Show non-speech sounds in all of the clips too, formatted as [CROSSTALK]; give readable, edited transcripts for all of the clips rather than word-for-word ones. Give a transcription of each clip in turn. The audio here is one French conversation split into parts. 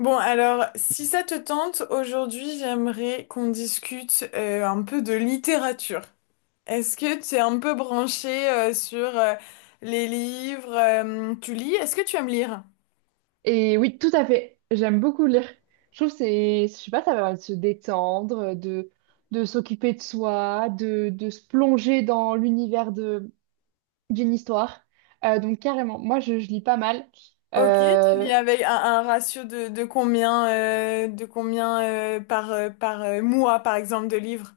Bon, alors, si ça te tente, aujourd'hui, j'aimerais qu'on discute un peu de littérature. Est-ce que tu es un peu branché sur les livres tu lis? Est-ce que tu aimes lire? Et oui, tout à fait. J'aime beaucoup lire. Je trouve que c'est, je sais pas, ça va de se détendre, de s'occuper de soi, de se plonger dans l'univers de, d'une histoire. Donc carrément, moi je lis pas mal. Ok, tu Euh, lis avec un ratio de combien par, par mois, par exemple, de livres?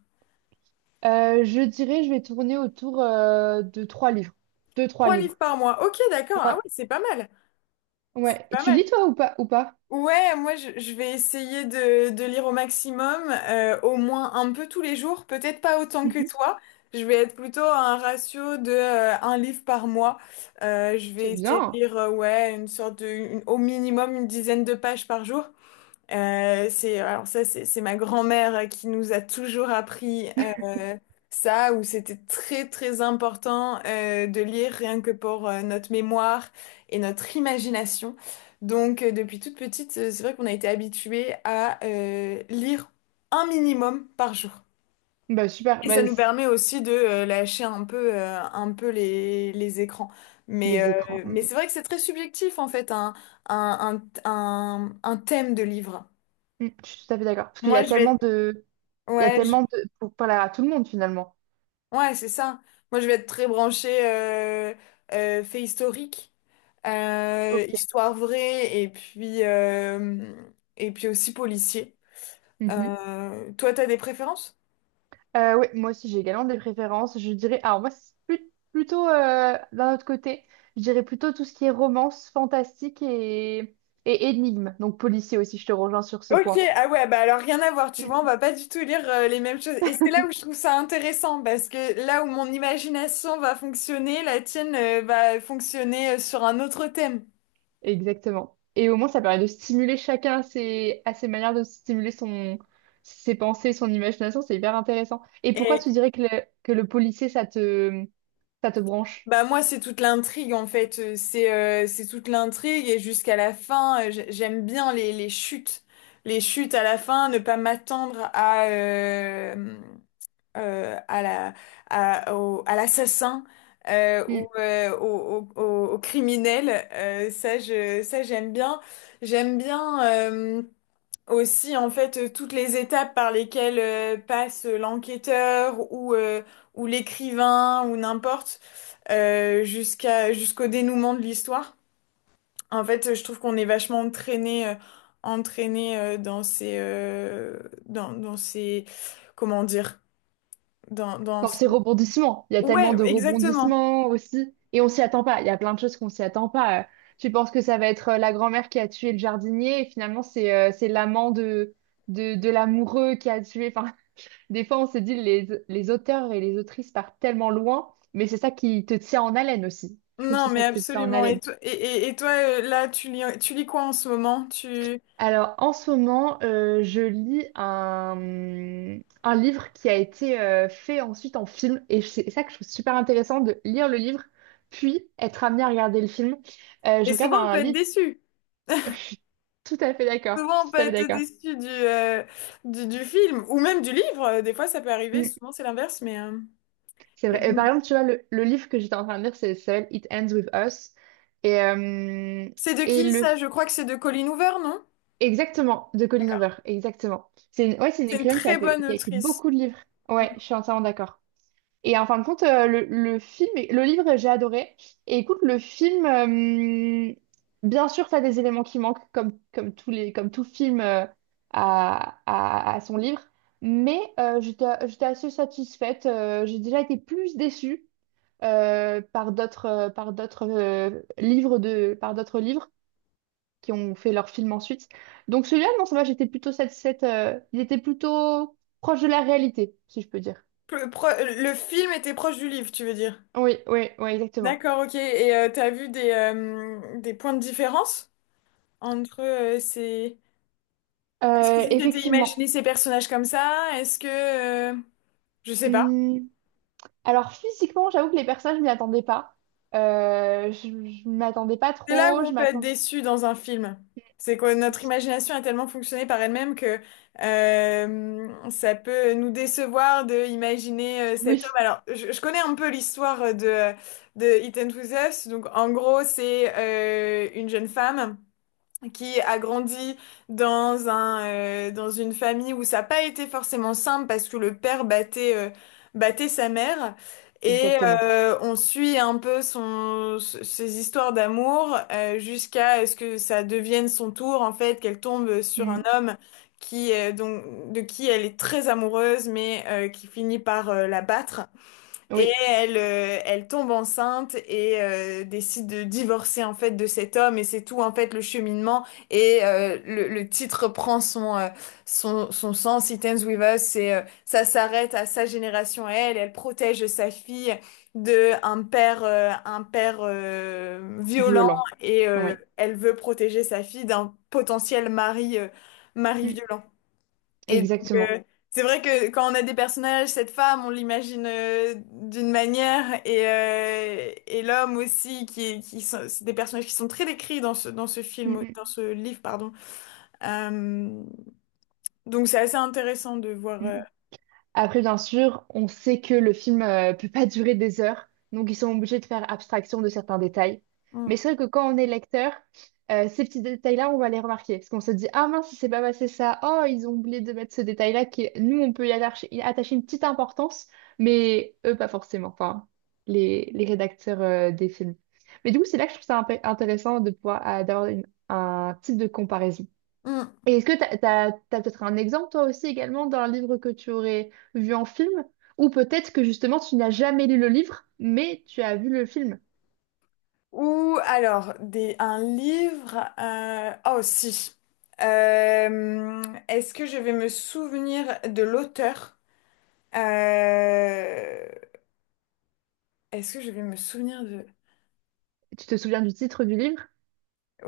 je dirais, je vais tourner autour de trois livres. Deux, trois Trois livres livres. par mois. Ok, d'accord. Ah Ouais, oui, c'est pas mal. ouais. Et Pas tu mal. lis toi ou pas, ou pas? Ouais, moi je vais essayer de lire au maximum, au moins un peu tous les jours, peut-être pas autant que Mhm. toi. Je vais être plutôt à un ratio de un livre par mois. Je C'est vais essayer de bien. lire ouais une sorte de une- au minimum une dizaine de pages par jour. Alors ça, c'est ma grand-mère qui nous a toujours appris euh, ça, où c'était très très important de lire rien que pour notre mémoire et notre imagination. Depuis toute petite, c'est vrai qu'on a été habitué à lire un minimum par jour. Bah super. Et ça Bah, nous c- permet aussi de lâcher un peu les écrans. Mais, les écrans. euh, Mm, mais c'est vrai que c'est très subjectif en fait, un thème de livre. mm, je suis tout à fait d'accord. Parce qu'il y Moi, a je vais tellement être de, il y a Ouais, je- tellement de pour parler à tout le monde finalement. Ouais, c'est ça. Moi, je vais être très branchée fait historique, Ok. Histoire vraie, et puis aussi policier. Mhm. Toi, t'as des préférences? Oui, moi aussi j'ai également des préférences. Je dirais, alors moi c'est plus- plutôt d'un autre côté, je dirais plutôt tout ce qui est romance, fantastique et énigme, donc policier aussi, je te rejoins sur ce Ok, point. ah ouais, bah alors rien à voir, tu vois, on Mm. va pas du tout lire les mêmes choses. Et c'est là où je trouve ça intéressant, parce que là où mon imagination va fonctionner, la tienne va fonctionner sur un autre thème. Exactement. Et au moins ça permet de stimuler chacun à ses manières de stimuler son, ses pensées, son imagination, c'est hyper intéressant. Et pourquoi tu dirais que le policier ça te branche? Bah moi c'est toute l'intrigue en fait. C'est toute l'intrigue et jusqu'à la fin. J'aime bien les chutes à la fin, ne pas m'attendre euh, à la à l'assassin ou au, au, au- au criminel. Ça j'aime bien, j'aime bien. Aussi en fait toutes les étapes par lesquelles passe l'enquêteur ou l'écrivain ou n'importe jusqu'au dénouement de l'histoire. En fait, je trouve qu'on est vachement entraîné dans ces dans dans ces comment dire dans dans Dans ces ces rebondissements, il y a tellement ouais de exactement. rebondissements aussi. Et on s'y attend pas. Il y a plein de choses qu'on s'y attend pas. Tu penses que ça va être la grand-mère qui a tué le jardinier et finalement c'est l'amant de, de l'amoureux qui a tué. Enfin, [LAUGHS] des fois on se dit les auteurs et les autrices partent tellement loin, mais c'est ça qui te tient en haleine aussi. Je trouve que Non, c'est mais ça qui te tient en absolument. Et haleine. toi, et, et- et toi euh, là, tu lis quoi en ce moment? Tu Alors, en ce moment, je lis un livre qui a été fait ensuite en film. Et c'est ça que je trouve super intéressant de lire le livre, puis être amené à regarder le film. Je et regarde souvent on peut un être livre, déçu. [LAUGHS] je suis tout à fait d'accord. Je Souvent, on suis peut tout à fait être d'accord. déçu du film ou même du livre. Des fois, ça peut arriver. Mm, Souvent, c'est l'inverse. C'est Et vrai. Et donc, par exemple, tu vois, le livre que j'étais en train de lire, c'est seul, It Ends With Us. Et, euh, c'est de et qui le... ça? Je crois que c'est de Colleen Hoover, non? Exactement, de Colleen Hoover. Exactement. C'est une... Ouais, c'est une C'est une écrivaine qui a très fait... bonne qui a écrit autrice. beaucoup de livres. Mm. Ouais, je suis entièrement d'accord. Et en fin de compte, le film, est- le livre, j'ai adoré. Et écoute, le film, bien sûr, t'as des éléments qui manquent, comme, comme tous les, comme tout film à, à son livre. Mais j'étais, j'étais assez satisfaite. J'ai déjà été plus déçue par d'autres, par d'autres livres de, par d'autres livres qui ont fait leur film ensuite. Donc celui-là, non, ça va, j'étais plutôt satisfaite. Il était plutôt proche de la réalité, si je peux dire. Le film était proche du livre, tu veux dire? Oui, oui, oui, exactement. D'accord, ok. Et t'as vu des points de différence entre ces... Est-ce que tu t'étais imaginé Effectivement. ces personnages comme ça? Je sais pas. Hmm. Alors physiquement, j'avoue que les personnes je m'y attendais pas. Je ne m'attendais pas C'est là où trop. on Je peut être m'attends. déçu dans un film. C'est que notre imagination a tellement fonctionné par elle-même que ça peut nous décevoir de imaginer cet homme. Oui, Alors, je connais un peu l'histoire de Ethan Ends With Us. Donc, en gros, c'est une jeune femme qui a grandi dans dans une famille où ça n'a pas été forcément simple parce que le père battait sa mère. Exactement. On suit un peu son, ses histoires d'amour jusqu'à ce que ça devienne son tour, en fait, qu'elle tombe sur Hmm. un homme de qui elle est très amoureuse, qui finit par la battre. Oui, Elle tombe enceinte et décide de divorcer en fait de cet homme et c'est tout en fait le cheminement le titre prend son sens, It Ends With Us et ça s'arrête à sa génération à elle, elle protège sa fille de un père violent violent. et Oui, elle veut protéger sa fille d'un potentiel mari, mari hmm. violent. Et donc, euh, Exactement. c'est vrai que quand on a des personnages, cette femme, on l'imagine d'une manière, et l'homme aussi, qui sont, c'est des personnages qui sont très décrits dans ce Hmm, film, dans hmm, ce livre, pardon. Euh, donc, c'est assez intéressant de voir. Hmm. Après, bien sûr, on sait que le film peut pas durer des heures, donc ils sont obligés de faire abstraction de certains détails. Mais hum, c'est vrai que quand on est lecteur, ces petits détails-là, on va les remarquer. Parce qu'on se dit, ah mince, il s'est pas passé ça. Oh, ils ont oublié de mettre ce détail-là qui, nous, on peut y attacher une petite importance, mais eux, pas forcément. Enfin, les rédacteurs des films. Mais du coup, c'est là que je trouve ça un peu intéressant de pouvoir d'avoir une- un type de comparaison. hum. Et est-ce que t'as, t'as, t'as peut-être un exemple, toi aussi, également, d'un livre que tu aurais vu en film, ou peut-être que justement tu n'as jamais lu le livre, mais tu as vu le film. Ou alors, des, un livre. Oh, si. Euh, Est-ce que je vais me souvenir de l'auteur? Euh, Est-ce que je vais me souvenir de... Tu te souviens du titre du livre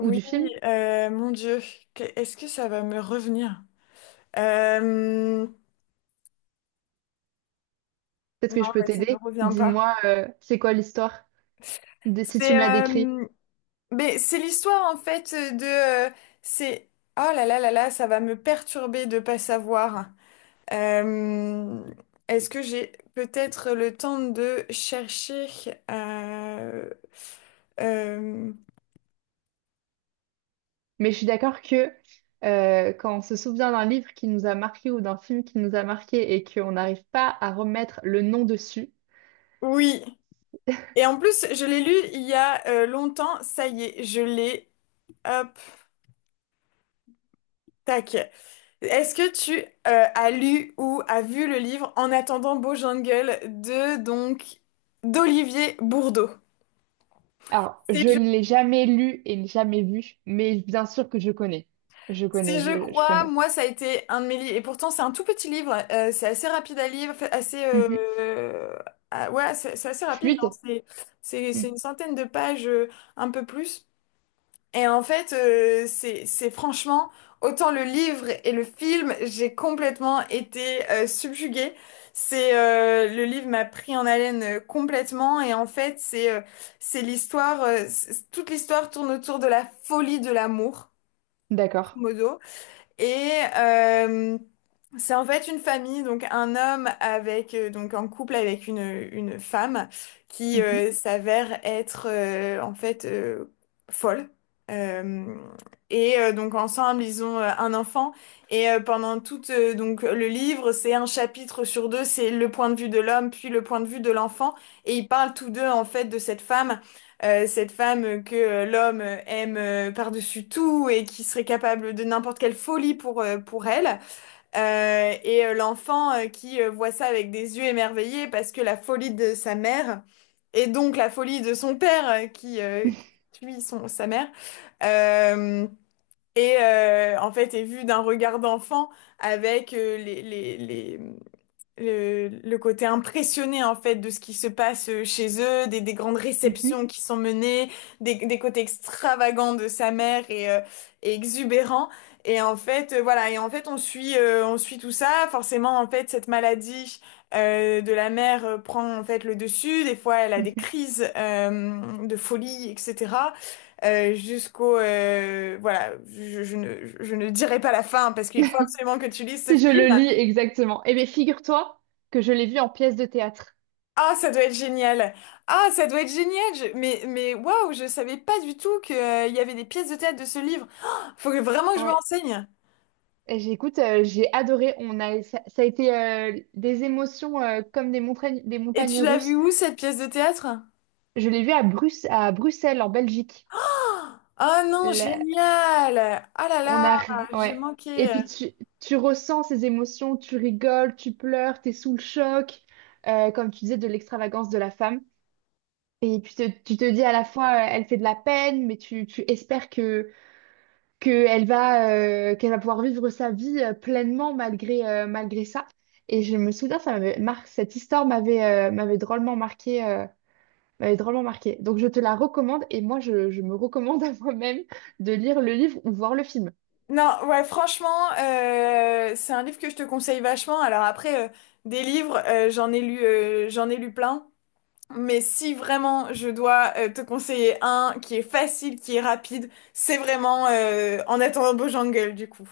ou du film? Mon Dieu, est-ce que ça va me revenir? Euh, Peut-être non, que je peux mais ça ne me t'aider. revient pas. Dis-moi, c'est quoi l'histoire, de- si tu C'est me la décris. Mais c'est l'histoire en fait de c'est oh là là là là, ça va me perturber de pas savoir. Euh, Est-ce que j'ai peut-être le temps de chercher euh, euh, Mais je suis d'accord que quand on se souvient d'un livre qui nous a marqué ou d'un film qui nous a marqué et qu'on n'arrive pas à remettre le nom dessus, oui. Et en plus, je l'ai lu il y a longtemps. Ça y est, je l'ai. Hop, tac. Est-ce que tu as lu ou as vu le livre En attendant Beau Jungle de d'Olivier Bourdeau? alors, C'est je je, l'ai jamais lu et jamais vu, mais bien sûr que je connais. Je connais, je je crois, connais. moi ça a été un de mes livres. Et pourtant c'est un tout petit livre, c'est assez rapide à lire, assez Mhm. Ah, ouais, c'est assez rapide, hein. Fluide? C'est Mm. une centaine de pages, un peu plus. Et en fait, c'est franchement, autant le livre et le film, j'ai complètement été subjuguée. C'est Le livre m'a pris en haleine complètement et en fait, c'est l'histoire, toute l'histoire tourne autour de la folie de l'amour, D'accord. modo. Et euh, c'est en fait une famille, donc un homme avec donc en couple avec une femme qui Mhm. S'avère être en fait folle. Euh, donc ensemble ils ont un enfant et pendant tout donc le livre c'est un chapitre sur deux, c'est le point de vue de l'homme puis le point de vue de l'enfant et ils parlent tous deux en fait de cette femme, cette femme que l'homme aime par-dessus tout et qui serait capable de n'importe quelle folie pour elle, l'enfant qui voit ça avec des yeux émerveillés parce que la folie de sa mère, et donc la folie de son père qui tue sa mère, euh, en fait est vue d'un regard d'enfant avec le côté impressionné en fait de ce qui se passe chez eux, des grandes Mhm. réceptions qui sont menées, des côtés extravagants de sa mère et exubérants. Et en fait, voilà, et en fait on suit tout ça. Forcément, en fait, cette maladie de la mère prend en fait le dessus. Des fois, elle a des Mhm. crises de folie, etc. Jusqu'au Voilà, je ne dirai pas la fin parce qu'il faut absolument que tu lises ce Si je film. le lis exactement. Eh bien, figure-toi que je l'ai vu en pièce de théâtre. Ah, ça doit être génial. Ah, ça doit être génial. Mais waouh, je savais pas du tout qu'il y avait des pièces de théâtre de ce livre. Oh, vraiment que je me Ouais. renseigne. Et j'écoute, j'ai adoré. On a, ça a été des émotions comme des Et montagnes tu l'as vu russes. où cette pièce de théâtre? Je l'ai vu à Bruce, à Bruxelles, en Belgique. Oh non, génial. Ah là On là, a, j'ai ouais. Et manqué. puis tu ressens ces émotions, tu rigoles, tu pleures, t'es sous le choc, comme tu disais, de l'extravagance de la femme. Et puis te- tu te dis à la fois, elle fait de la peine, mais tu espères que elle va, qu'elle va pouvoir vivre sa vie pleinement malgré, malgré ça. Et je me souviens, ça m'avait mar- cette histoire m'avait m'avait drôlement marqué, m'avait drôlement marqué. Donc je te la recommande et moi je me recommande [LAUGHS] à moi-même de lire le livre ou voir le film. Non, ouais, franchement, c'est un livre que je te conseille vachement. Alors après, des livres, j'en ai lu plein. Mais si vraiment je dois te conseiller un qui est facile, qui est rapide, c'est vraiment En attendant Jungle du coup.